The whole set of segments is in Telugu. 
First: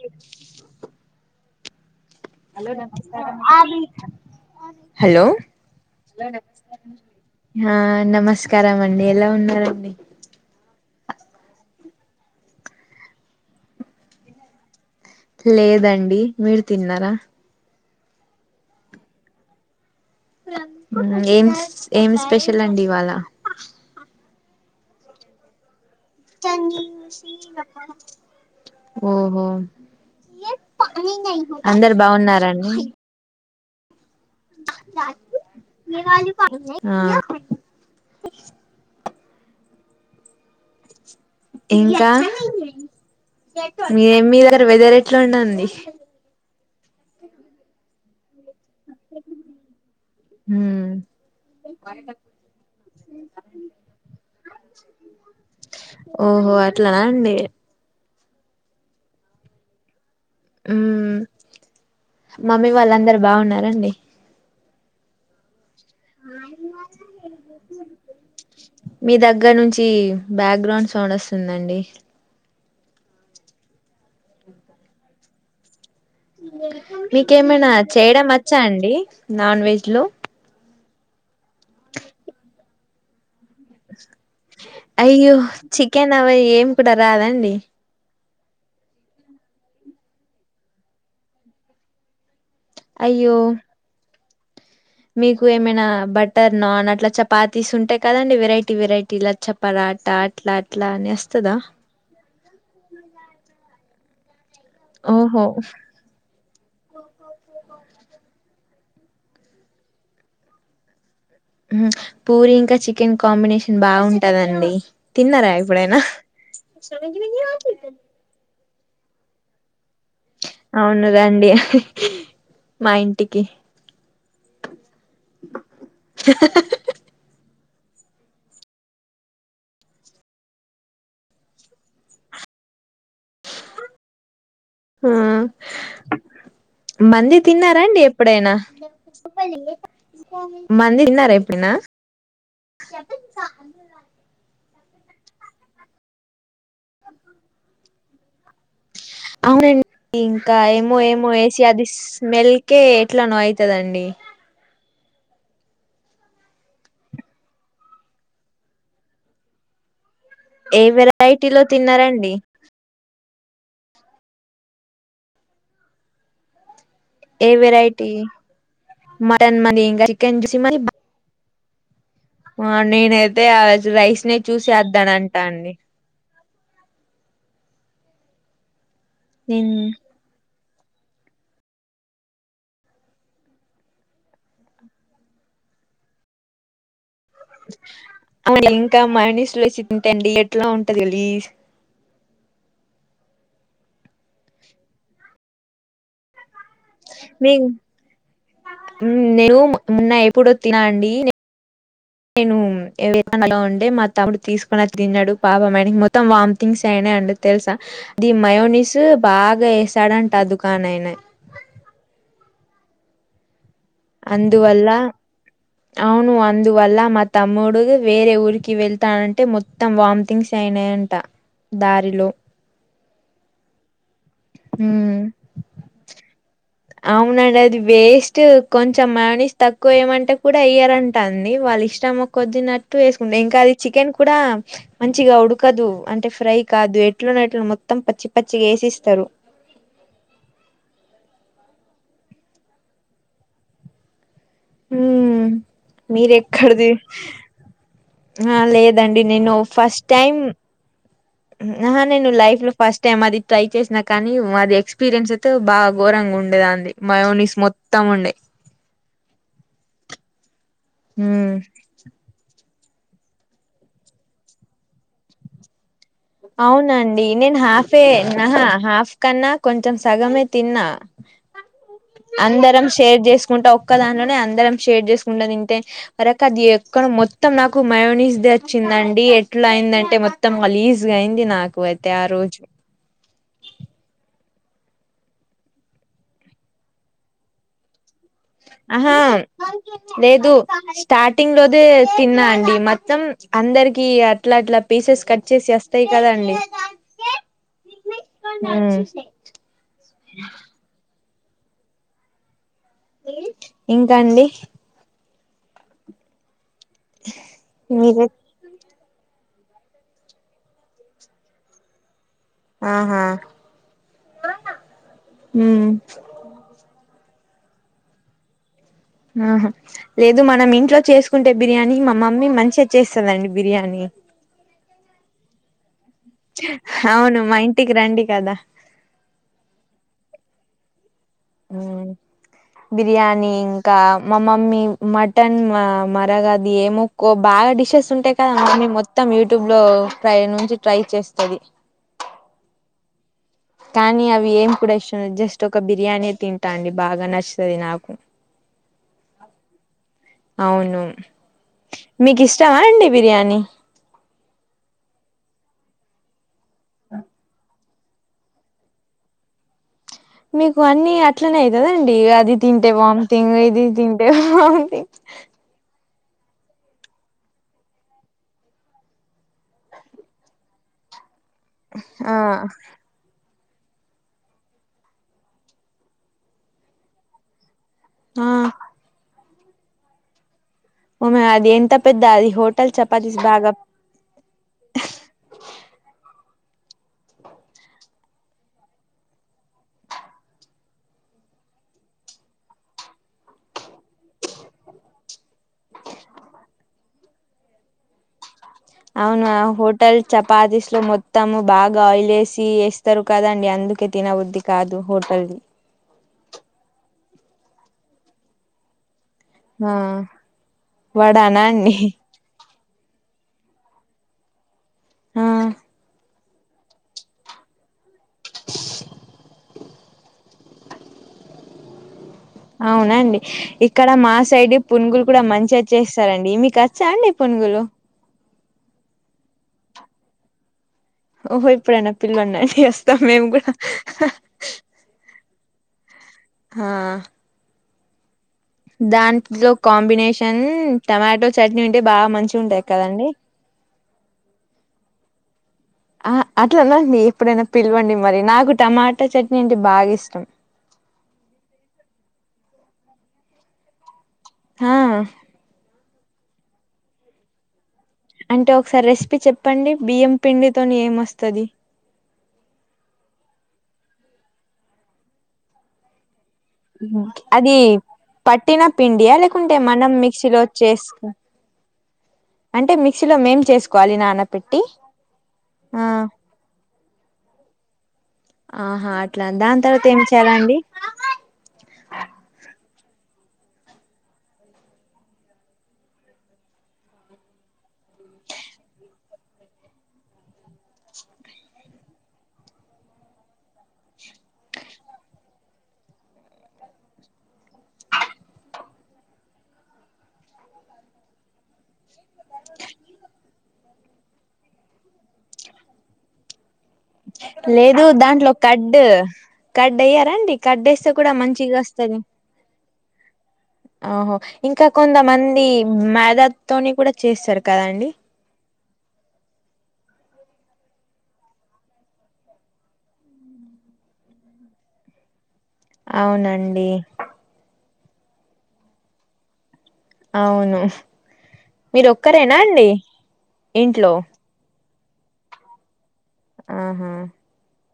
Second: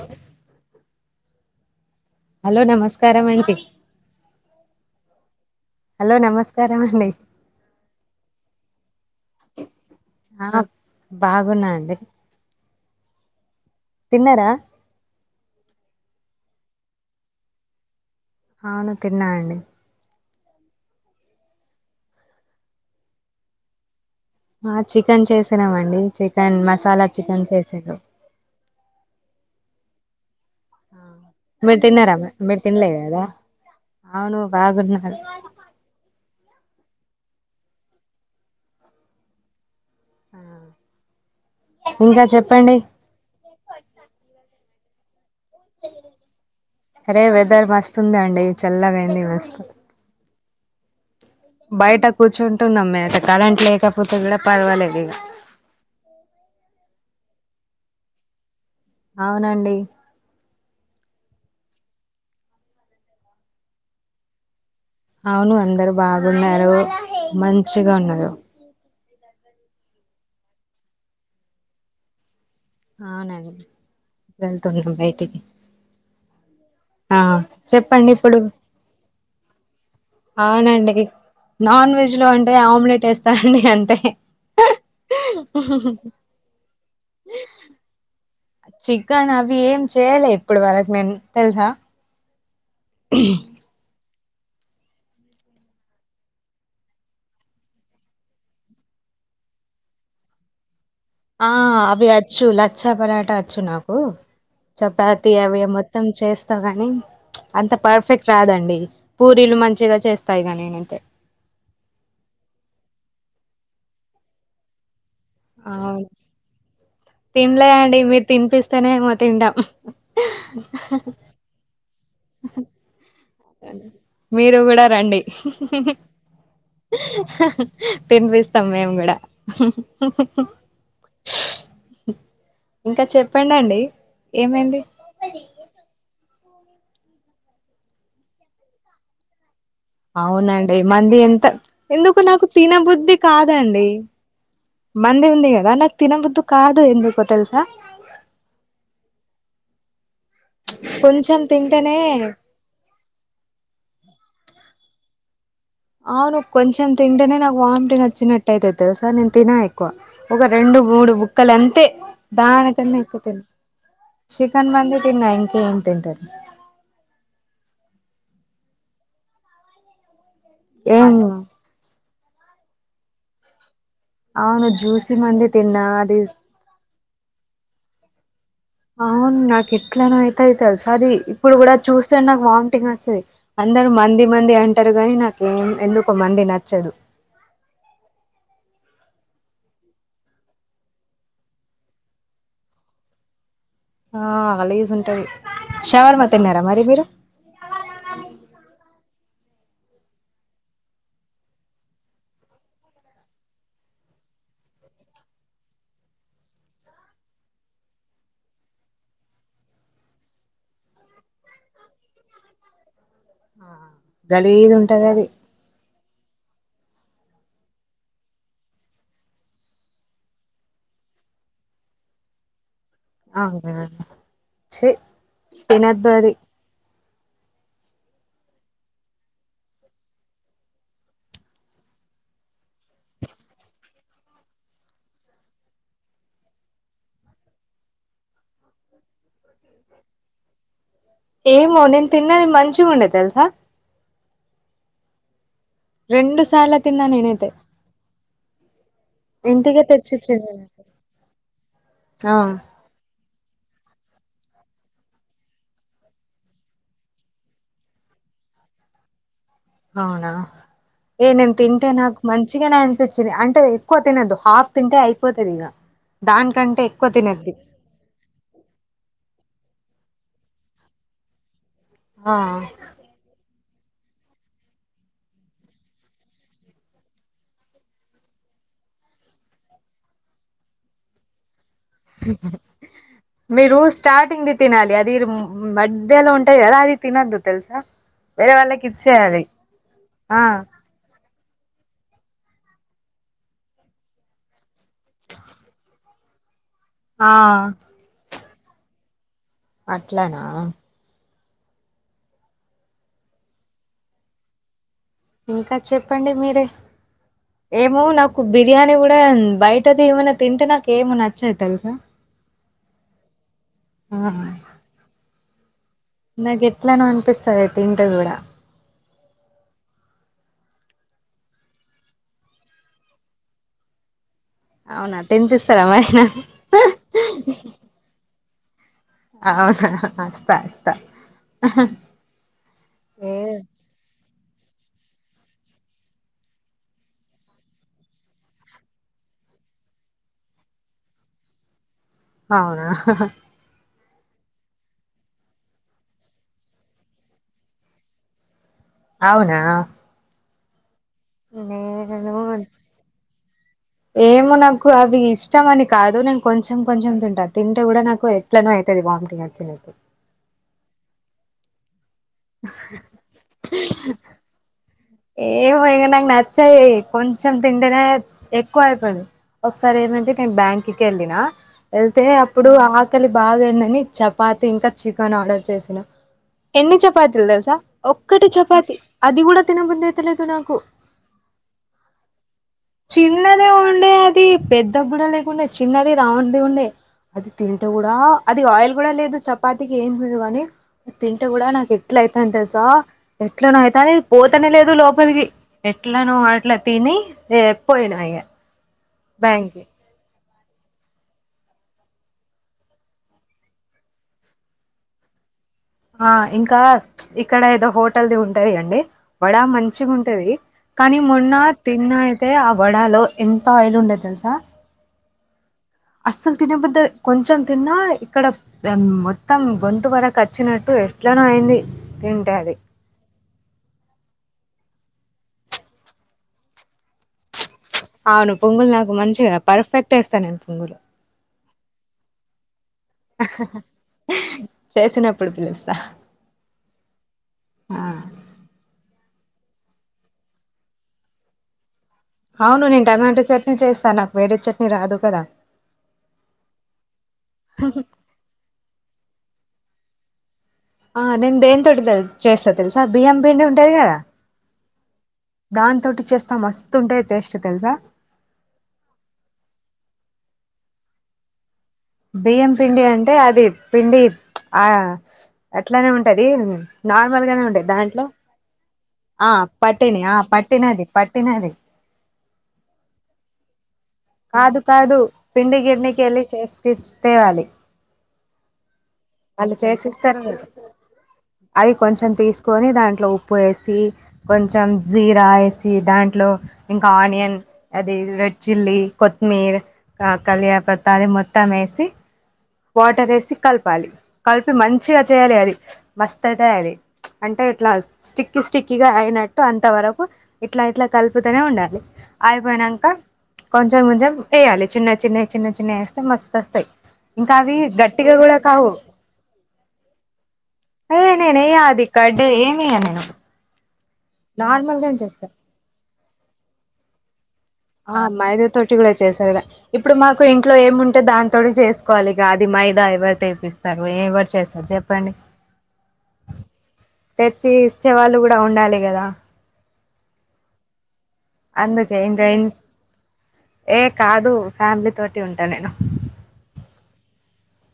చెప్ హలో నమస్కారం అండి హలో హలో నమస్కారం హా నమస్కారం అండి ఎలా ఉన్నారండి? ఆ బాగున్నా అండి. తిన్నారా? లేదండి మీరు తిన్నారా? హవును తిన్నా అండి. ఉమ్ ఏంస్ ఏం స్పెషల్ అండి ఇవాళ? ఆ చికెన్ చేసినాం అండి చికెన్ మసాలా చికెన్ చేసిర్రు ఓహో! మీరు అందరు తిన్నారా మీరు బాగున్నారండి? తినలే కదా అవును బాగున్నారు ఆ ఇంకా మీ ఎం మీ దగర వెదర్ ఎట్లా ఉందండి? అరే వెదర్ మస్తుందండి చల్లగా అయింది మస్తు హ్ము్ బయట కూర్చుంటునంమ్మే అయితే కరెంట్ లేకపోతే కూడా పర్వాలేదిగ ఓహో అట్లానా అండి. అవునండి ఉమ్ మమ్మీ వాళ్ళందరు బావున్నార అండి? అవును అందరు బాగున్నారు మంచిగా ఉన్నారు. మీ దగ్గర్నుంచి బ్యాక్గ్రౌండ్ సౌండ్ వస్తుందండి అవునండి వెళ్తున్నాం బయటికి ఆ మీకేమైనా చెప్పండి చేయడం ఇప్పుడు వచ్చా అండి నాన్ వెజ్ లో అవునండి నాన్ వెజ్ లో అంటే ఆమ్లెట్ వేస్తా అండి అంతే అయ్యో చికెన్ అవి ఏంపుడు రాదా అండి? చికన్ అవి ఏం చేయలే ఇప్పడు వరకు నేన్ తెల్సా? అయ్యో! మీకు ఏమైనా బటర్ నాన్ అట్లా చపాతీస్ ఉంటాయ్ కదండి వెరైటీ వెరైటీ లా చప్ పరాట అట్లా అట్లా అనేస్ ఆ అవి వచ్చు లచ్చా పరాట వచ్చు నాకు చపాతి ఓహో అవి మ మొత్తం చేస్తాకాని ప్చ్ అంత పర్ఫెక్ట్ రాదండి పూరీలు మంచిగా చేస్తా ఇగ నేనైతే ఊహు పూరి ఇంకా చికెన్ కాంబినేషన్ బావుంటదండి తిన్నార ఎప్పుడైనా? అవును తినలే అండి మీరు తిన్పిస్ తినేమో తింటామ్ అవును రండి మా ఇంటికి మీరు గుడా రండి తిన్పిస్తాం మేము గుడా ఇంకా చెప్పండండి ఏమైంది? ఆ మంది తిన్నారా అండి ఎప్పుడైనా అవునండి మంది తిన్నారా ఎంత ఎప్పుడైనా ఎందుకో నాకు తినబుద్ధి కాదండి మంది ఉంది కదా నాకు తిన బుద్ధి కాదు ఎందుకో తెలుసా అవునండి ఇంకా ఏమో ఏమో కొంచెం వేసి అది తింటేనే స్మెల్కే ఎట్లనో అయితాదండి అవును కొంచెం తింటేనే నాకు వామిటింగ్ వచ్చినట్టు అయితది తెలుసా నేను తినాయి క్కువ ఒక రెండు ఏ మూడు ముక్కలు వెరైటీలో అంతే తిన్నారండి దానికన్నా ఎక్కువ తె చికన్ మంది తిన్న ఇంకా ఏం తింటారు ఏం వెరైటీ మటన్ మని చికెన్ మ ఏం ఉ నేనైతే రైస్ నే చూసి అవును జ్యూసీ చేస్తానంట మంది అండి తిన్నా అది అవును నాకు నేను ఎట్లను అయితేయి తెలుసా అది ఇప్పుడు కూడా చూస్తే నాకు వామిటింగ్ వస్తది అందరూ మండి మండి అంటారు కానీ నాకు ఎందుకో మండి నచ్చదు [inaudible] ఇంకా మనుషు వచ్చి తింటండి ఎట్లా ఉంటంది గలీజ్ గా ఆ గలీజ్ గా ఉంటాది షవర్మ తిన్నారా మరి మీరు మే ఉ మొన్న ఎప్పుడో తిన్నానండి నేను [inaudible] ఉంటే మా తమ్ముడు తీసుకునీ తిన్నాడు పాపం వాడికి మొత్తం వాంటింగ్స్ అయినాయి అండ్ తెలుసా అది మయూనిస్ బాగా వేసాడంట ఆ దుకాణాయన ఆ అందువల్ల అవును అందువల్ల మా తమ్ముడు వేరే ఊరికి వెళ్తా అంటే మొ మొత్తం వాంటింగ్స్ అయినాయంట దారిలో అవునా చీ ఉమ్ తినద్దది అవునండి అది వేస్ట్ కొంచెం మయూనిస్ తక్కువ ఏమంటే కూడా ఎయ్యరంటాండి వాళ్ల ఇష్టము కొద్దిన్నట్టు వేసుకుండే ఇంకా అది చికెన్ కూడా మంచిగా ఉడకదు అంటే ఫ్రై కాదు ఎట్లనో అట్ల మొత్తం పచ్చి పచ్చిగా వేసేస్తారు ఏమో నేను తిన్నది మంచిగా ఉండే తెలుసా ఉ మీరు రెండు సార్లు ఎక్కడిది తిన్నా నేనైతే ఆ లేదండి నేను ఇంటికే ఫస్ట్ టైం తెచ్చిచ్చిర్రు ఉ నేను ఆ లైఫ్ లో ఫస్ట్ టైమ్ అది ట్రై చేసినా కానీ మాది ఎక్స్పీరియన్స్ తో బాగా ఘోరంగా ఉండే అది మయూనిస్ మొత్తం మొత్తం ఉండే అవునా ఏ నేను హ్మ్ తింటే నాకు మంచిగానే అనిపించింది అంటే ఎక్కువ తినొద్దు హాఫ్ తింటే అయిపోతుంది ఇగ దానికంటే ఎక్కువ అవునండి తినద్ది నేను హాఫ్ ఎ ఆహా హాఫ్ కన్నా కొంచెం సగమే తిన్న ఆ అందరం షేర్ చేసుకుంటా ఒక్క దాంట్లోనే అందరం షేర్ చేసుకుంటా తింటే అరక అది ఎక్కడ మొత్తం నాకు మయోనిస్ దే వచ్చిందండి ఎట్లా అయిందంటే మొత్తం గలీజ్ అయ్యింది నాకు [inaudible] మీరు స్టార్టింగ్ ది తినాలి అది ఉ మధ్యలో ఉంటది కదా అది తినొద్దు తెలుసా వేరే వాళ్ళకి ఆహా ఇచ్చేయాలి ఆ లేదు స్టార్టింగ్ లోదే తిన్నా అండి మొత్తం అందరికి అట్లా అట్లా పీసెస్ కట్ చేసి తేకదండి ఆ ఉ అట్లనా ఇంకా అండి ఇంకా చెప్పండి మీరే ఏమో మీరే నాకు బిర్యానీి కూడా బయటది ఏమైనా తింటే నాకేమో నచ్చదు తెలుసా ఆహా ఆ మ్ నాకు ఎట్లానో అనిపిస్తది తింటే కూడా ఆహా లేదు మనం ఇంట్లో చేసుకుంటే బిర్యానీ మా మమ్మీ మంచిగ చేస్తాదండి బిర్యానీ అవునా తినిపిస్తార మరి నాకు అవును మా ఇంటికి రండి కదా అవునా అస్తా అస్తా మ్ [inaudible] ఏ బిర్యానీ ఇంకా మ మమ్మీ మటన్ మా మరగది ఏమో కో బాగా డిషెస్ ఉంటాయి కదా అన్నీ మొత్తం యూట్యూబ్లో ట్రై నుంచి ట్రై చేస్తది అవునా కానీ అవి ఏం కూడా ఇష్టలే జస్ట్ ఒక బిర్యానీ తింటా అండి బాగా నచ్చుతది నాకు అవునా అవును నేను మీకీష్టమా అండి బిర్యానీ ఏమో నాకు అవి ఇష్టం అని కాదు నేన్ కొంచెం కొంచెం తింటా తిం టె కూడా నాకు ఎట్లనో అయితది వామిటింగ్ వచ్చినట్టు మీకు అన్ని అట్లనే అయితదండి అది తింటే వామితింగ్ ఇది తింటే వామితింగ్ ఏవో ఇగ నాకు నచ్చయి కొంచెం తింటేనే ఎక్కువయితది ఒకసారి ఏమంటే నేన్ బ్యాంక్ కి ఎళ్ళిన ఎళ్తే ఆ అప్పుడు ఆ కేలి బాగేందని చపాతి ఇంకా చికెన్ ఆర్డర్ చేసినా ఎన్ని చపాతీల్ తెలుసా ఆ ఒక్కటే చపాతి అది గుడా తినబుధైతలేదు నాకు ఉమే అది ఎంత పెద్ద అది హోటల్ చపాతీస్ బాగా థీ పెద్ద బుడ లేకుండే చిన్నది రౌండ్ ది ఉండే అది తింటే కూడా అది ఆయిల్ కూడా లేదు చపాతికి ఏం [unintelligible] కాని తింటే కూడా నాకు ఎట్ల అయితాంది తెలుసా ఎట్లనొ అయితంది పోతనే లేదు లోపలికి ఎట్లానొ అట్లా తిని ఏ పోయినా ఇగ అవునా బ్యాంక్కి హో ట్టల్ చపాతీస్లో మొత్తము బాగా ఆయిలేసి వేస్తారు కదాండి అందుకే తినబుద్ధి కాదు హోటల్ ది ఆ ఇంకా ఇక్కడ ఏదో హోటల్ది ఉంటాది అండి వడా ఆ మంచిగా ఉంటది కానీ మొన్న వడానా అండి తిన్నా తే ఆ వడాలో ఎంత ఆయిల్ ఉండేది తెలుసా ఆ అస్సలు తినబుద్ కొంచెం తిన్నా ఇక్కడ దా మొత్తం గొంతు వరకు వచ్చినట్టు ఎట్లనో అయింది తింటే అది అవునండి ఇక్కడ మా సైడ్ పునుగులు కూడా మంచి వచ్చేస్తారండి మీకు వచ్చా అండి పునుగులు అవును పునుగులు నాకు మంచిగా పర్ఫెక్ట్ ఏస్తా నేను పొంగులు ఓహో ఎప్పుడైనా పిలవండి వస్తం మేము కూడా చేసినప్పుడు పిలుస్తా ఆ ఆ దాంట్లో కాంబినేషన్ టమాటో చట్నీ ఉంటే బాగా మంచ్ అవును నేను టమాటో చట్నీ చేస్తాను నాకు వేరే చట్నీ రాదు కదా. ఆ అట్లాందండి ఎప్పుడైనా పిలవండి మరి నాకు టమాటా చట్నీ అంటే బాగా ఇష్టం. ఆ నేను దేని తోటి తె చేస్తా తెలుసా బియ్యం పిండి ఉంటది కదా ఆ దాని తోటి చేస్తా మస్తుంటే టేస్ట్ తెలుసా? అంటే ఒకసారి రెసిపీ చెప్పండి బియ్యం పిండి తోని ఏం వస్తది? బియ్యం పిండి అంటే అది పిండి ఆ అట్లానే ఉంటది. నార్మల్ గానే అది ఉంటది దాంట్లో పట్టిన పిండియా ఆ లేకుంటే మనం పట్టిని ఆ మిక్సీలో పట్టినది చేసుకో పట్టినది అంటే మిక్సీలో మేం చేసుకోవాలి నాన్ కాదు కాదు పిండి గిన్నెకి వెళ్ళి చేసుకిచ్చే తేవాలి. ఆహా అట్లా ఆళ్ళు దాని తర్వాత ఏం చేసిస్తారు కదా చేయాలండి అది కొంచెం తీసుకొని దాంట్లో ఉప్పు వేసి కొంచెం జీరా వేసి దాంట్లో ఇంకా ఆనియన్ అది రెడ్ చిల్లీ కొత్తిమీర, ఆ కలియపత్తా అది మొత్తం వేసి వాటర్ వేసి కలపాలి కలిపి మంచిగా చేయాలి అది మస్త అయితది అది అంటే ఎట్లా స్టిక్కి స్టిక్కిగా అయినట్టు అంత వరకు ఇట్లా ఇట్లా కలుపుతూనే ఉండాలి. అయిపోయినంక కొంచెం కొంచెం ఏయాలి చిన్న చిన్నయి చిన్న చిన్న వేస్తే మస్తు అస్తాయి. లేదు దాంట్లో కడ్డు కడ్డ్ ఏయ్యరాండి కడ్డ వేస్తే ఏ కూడా నేను ఏయ మంచిగా అది కర్డ్ ఏమి ఏయను నేను ఆహో ఇంకా నార్మల్గానే చేస్తా కొంతమంది మైదా తోని కూడా చేస్తారు కదం అ మైదా తొటి కూడా చేశారుగా ఇప్పుడు మాకు ఇంట్లో ఏముంటే దాని తోటి చేసుకోవాలిగా అది మైదా ఎవరు తెపిస్తారు, ఎవరు చేస్తారు? చెప్పండి అవునండి తెచ్చి ఇచ్చే వాళ్ళు కూడా ఉండాలి కదా అవును మీరు అందుకే ఇంకా ఒక్కరేనా అండి ఏ ఇంట్లో? కాదు ఫ్యామిలీ తోటి ఉంటా నేను ఆహా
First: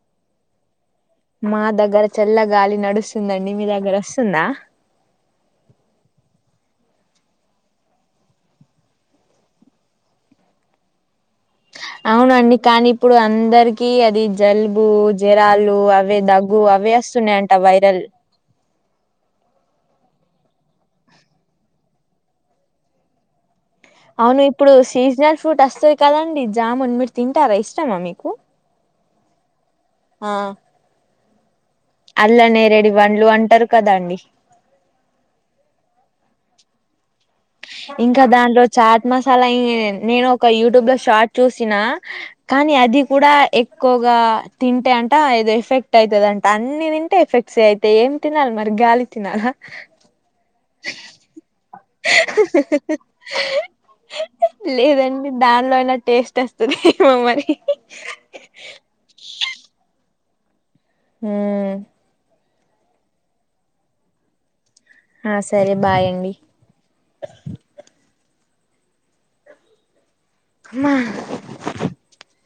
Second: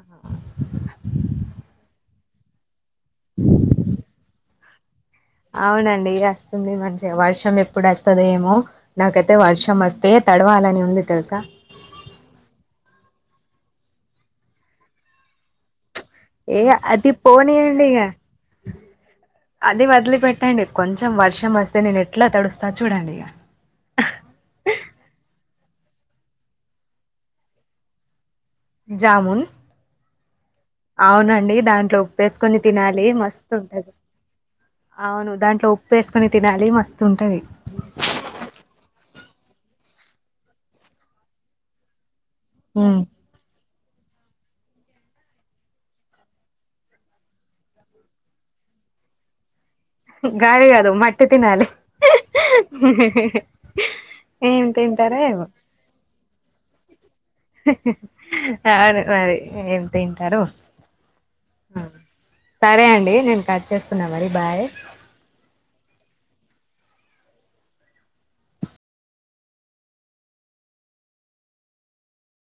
ఆహా మా దగ్గర చల్ల గాలి నడుస్తుందండి మీ దగ్గర వస్తుందా? అవునండి వస్తుంది మంచిగా వర్షం ఎప్పుడు వస్తద ఏమో? నాకైతే వర్షం వస్తే తడవాలని ఉంది తెలుసా? అవునండి కానీ ఇప్పుడు అందరికి అది జలుబు, జరాలు అ అవే ఏ దగ్గు అవే అది వస్తున్నాయంట పోనీయండి ఇగ వైరల్ అది వదిలి పెట్టండి కొంచెం వర్షం వస్తే నేను ఎట్లా తడుస్తా చూడండి ఇగ అవును ఇప్పుడు సీజనల్ ఫ్రూట్ వస్తది కదండి, జామున్ మీరు తింటారా ఇష్టమా మీకు? జామున్ ఆ అవునండి దాంట్లో అల్ల ఉప్పేసుకొని నేరేడి తినాలి పండ్లు మస్తు అంటారు ఉంటది. కదండి అవును దాంట్లో ఉప్పు యేసుకొని తినాలి మస్తుంటది. ఇంకా దాంట్లో చాట్ మసాలా ఎన్ నేను ఒక యూట్యూబ్ లో షార్ట్ చూసిన కాని ఉమ్. అది కూడా ఎ క్కువగా తింటే అంట ఏదో ఎఫెక్ట్ అయితదంట అన్ని తింటే ఎఫెక్ట్స్ ఐతాయి ఏం తినాలి మరి గాలి తినలా గాలి కాదు మట్టి తినాలి ఏం తింటారో లేదండి ఏమో దా, నిలోనే టేస్ట్ వస్ దేమో మరి అవును మరి ఏం తింటరు. హ్మ్ సరే అండి నేను కట్ చేస్తున్నా మరి బాయ్. ఆ సరే బాయండి. మ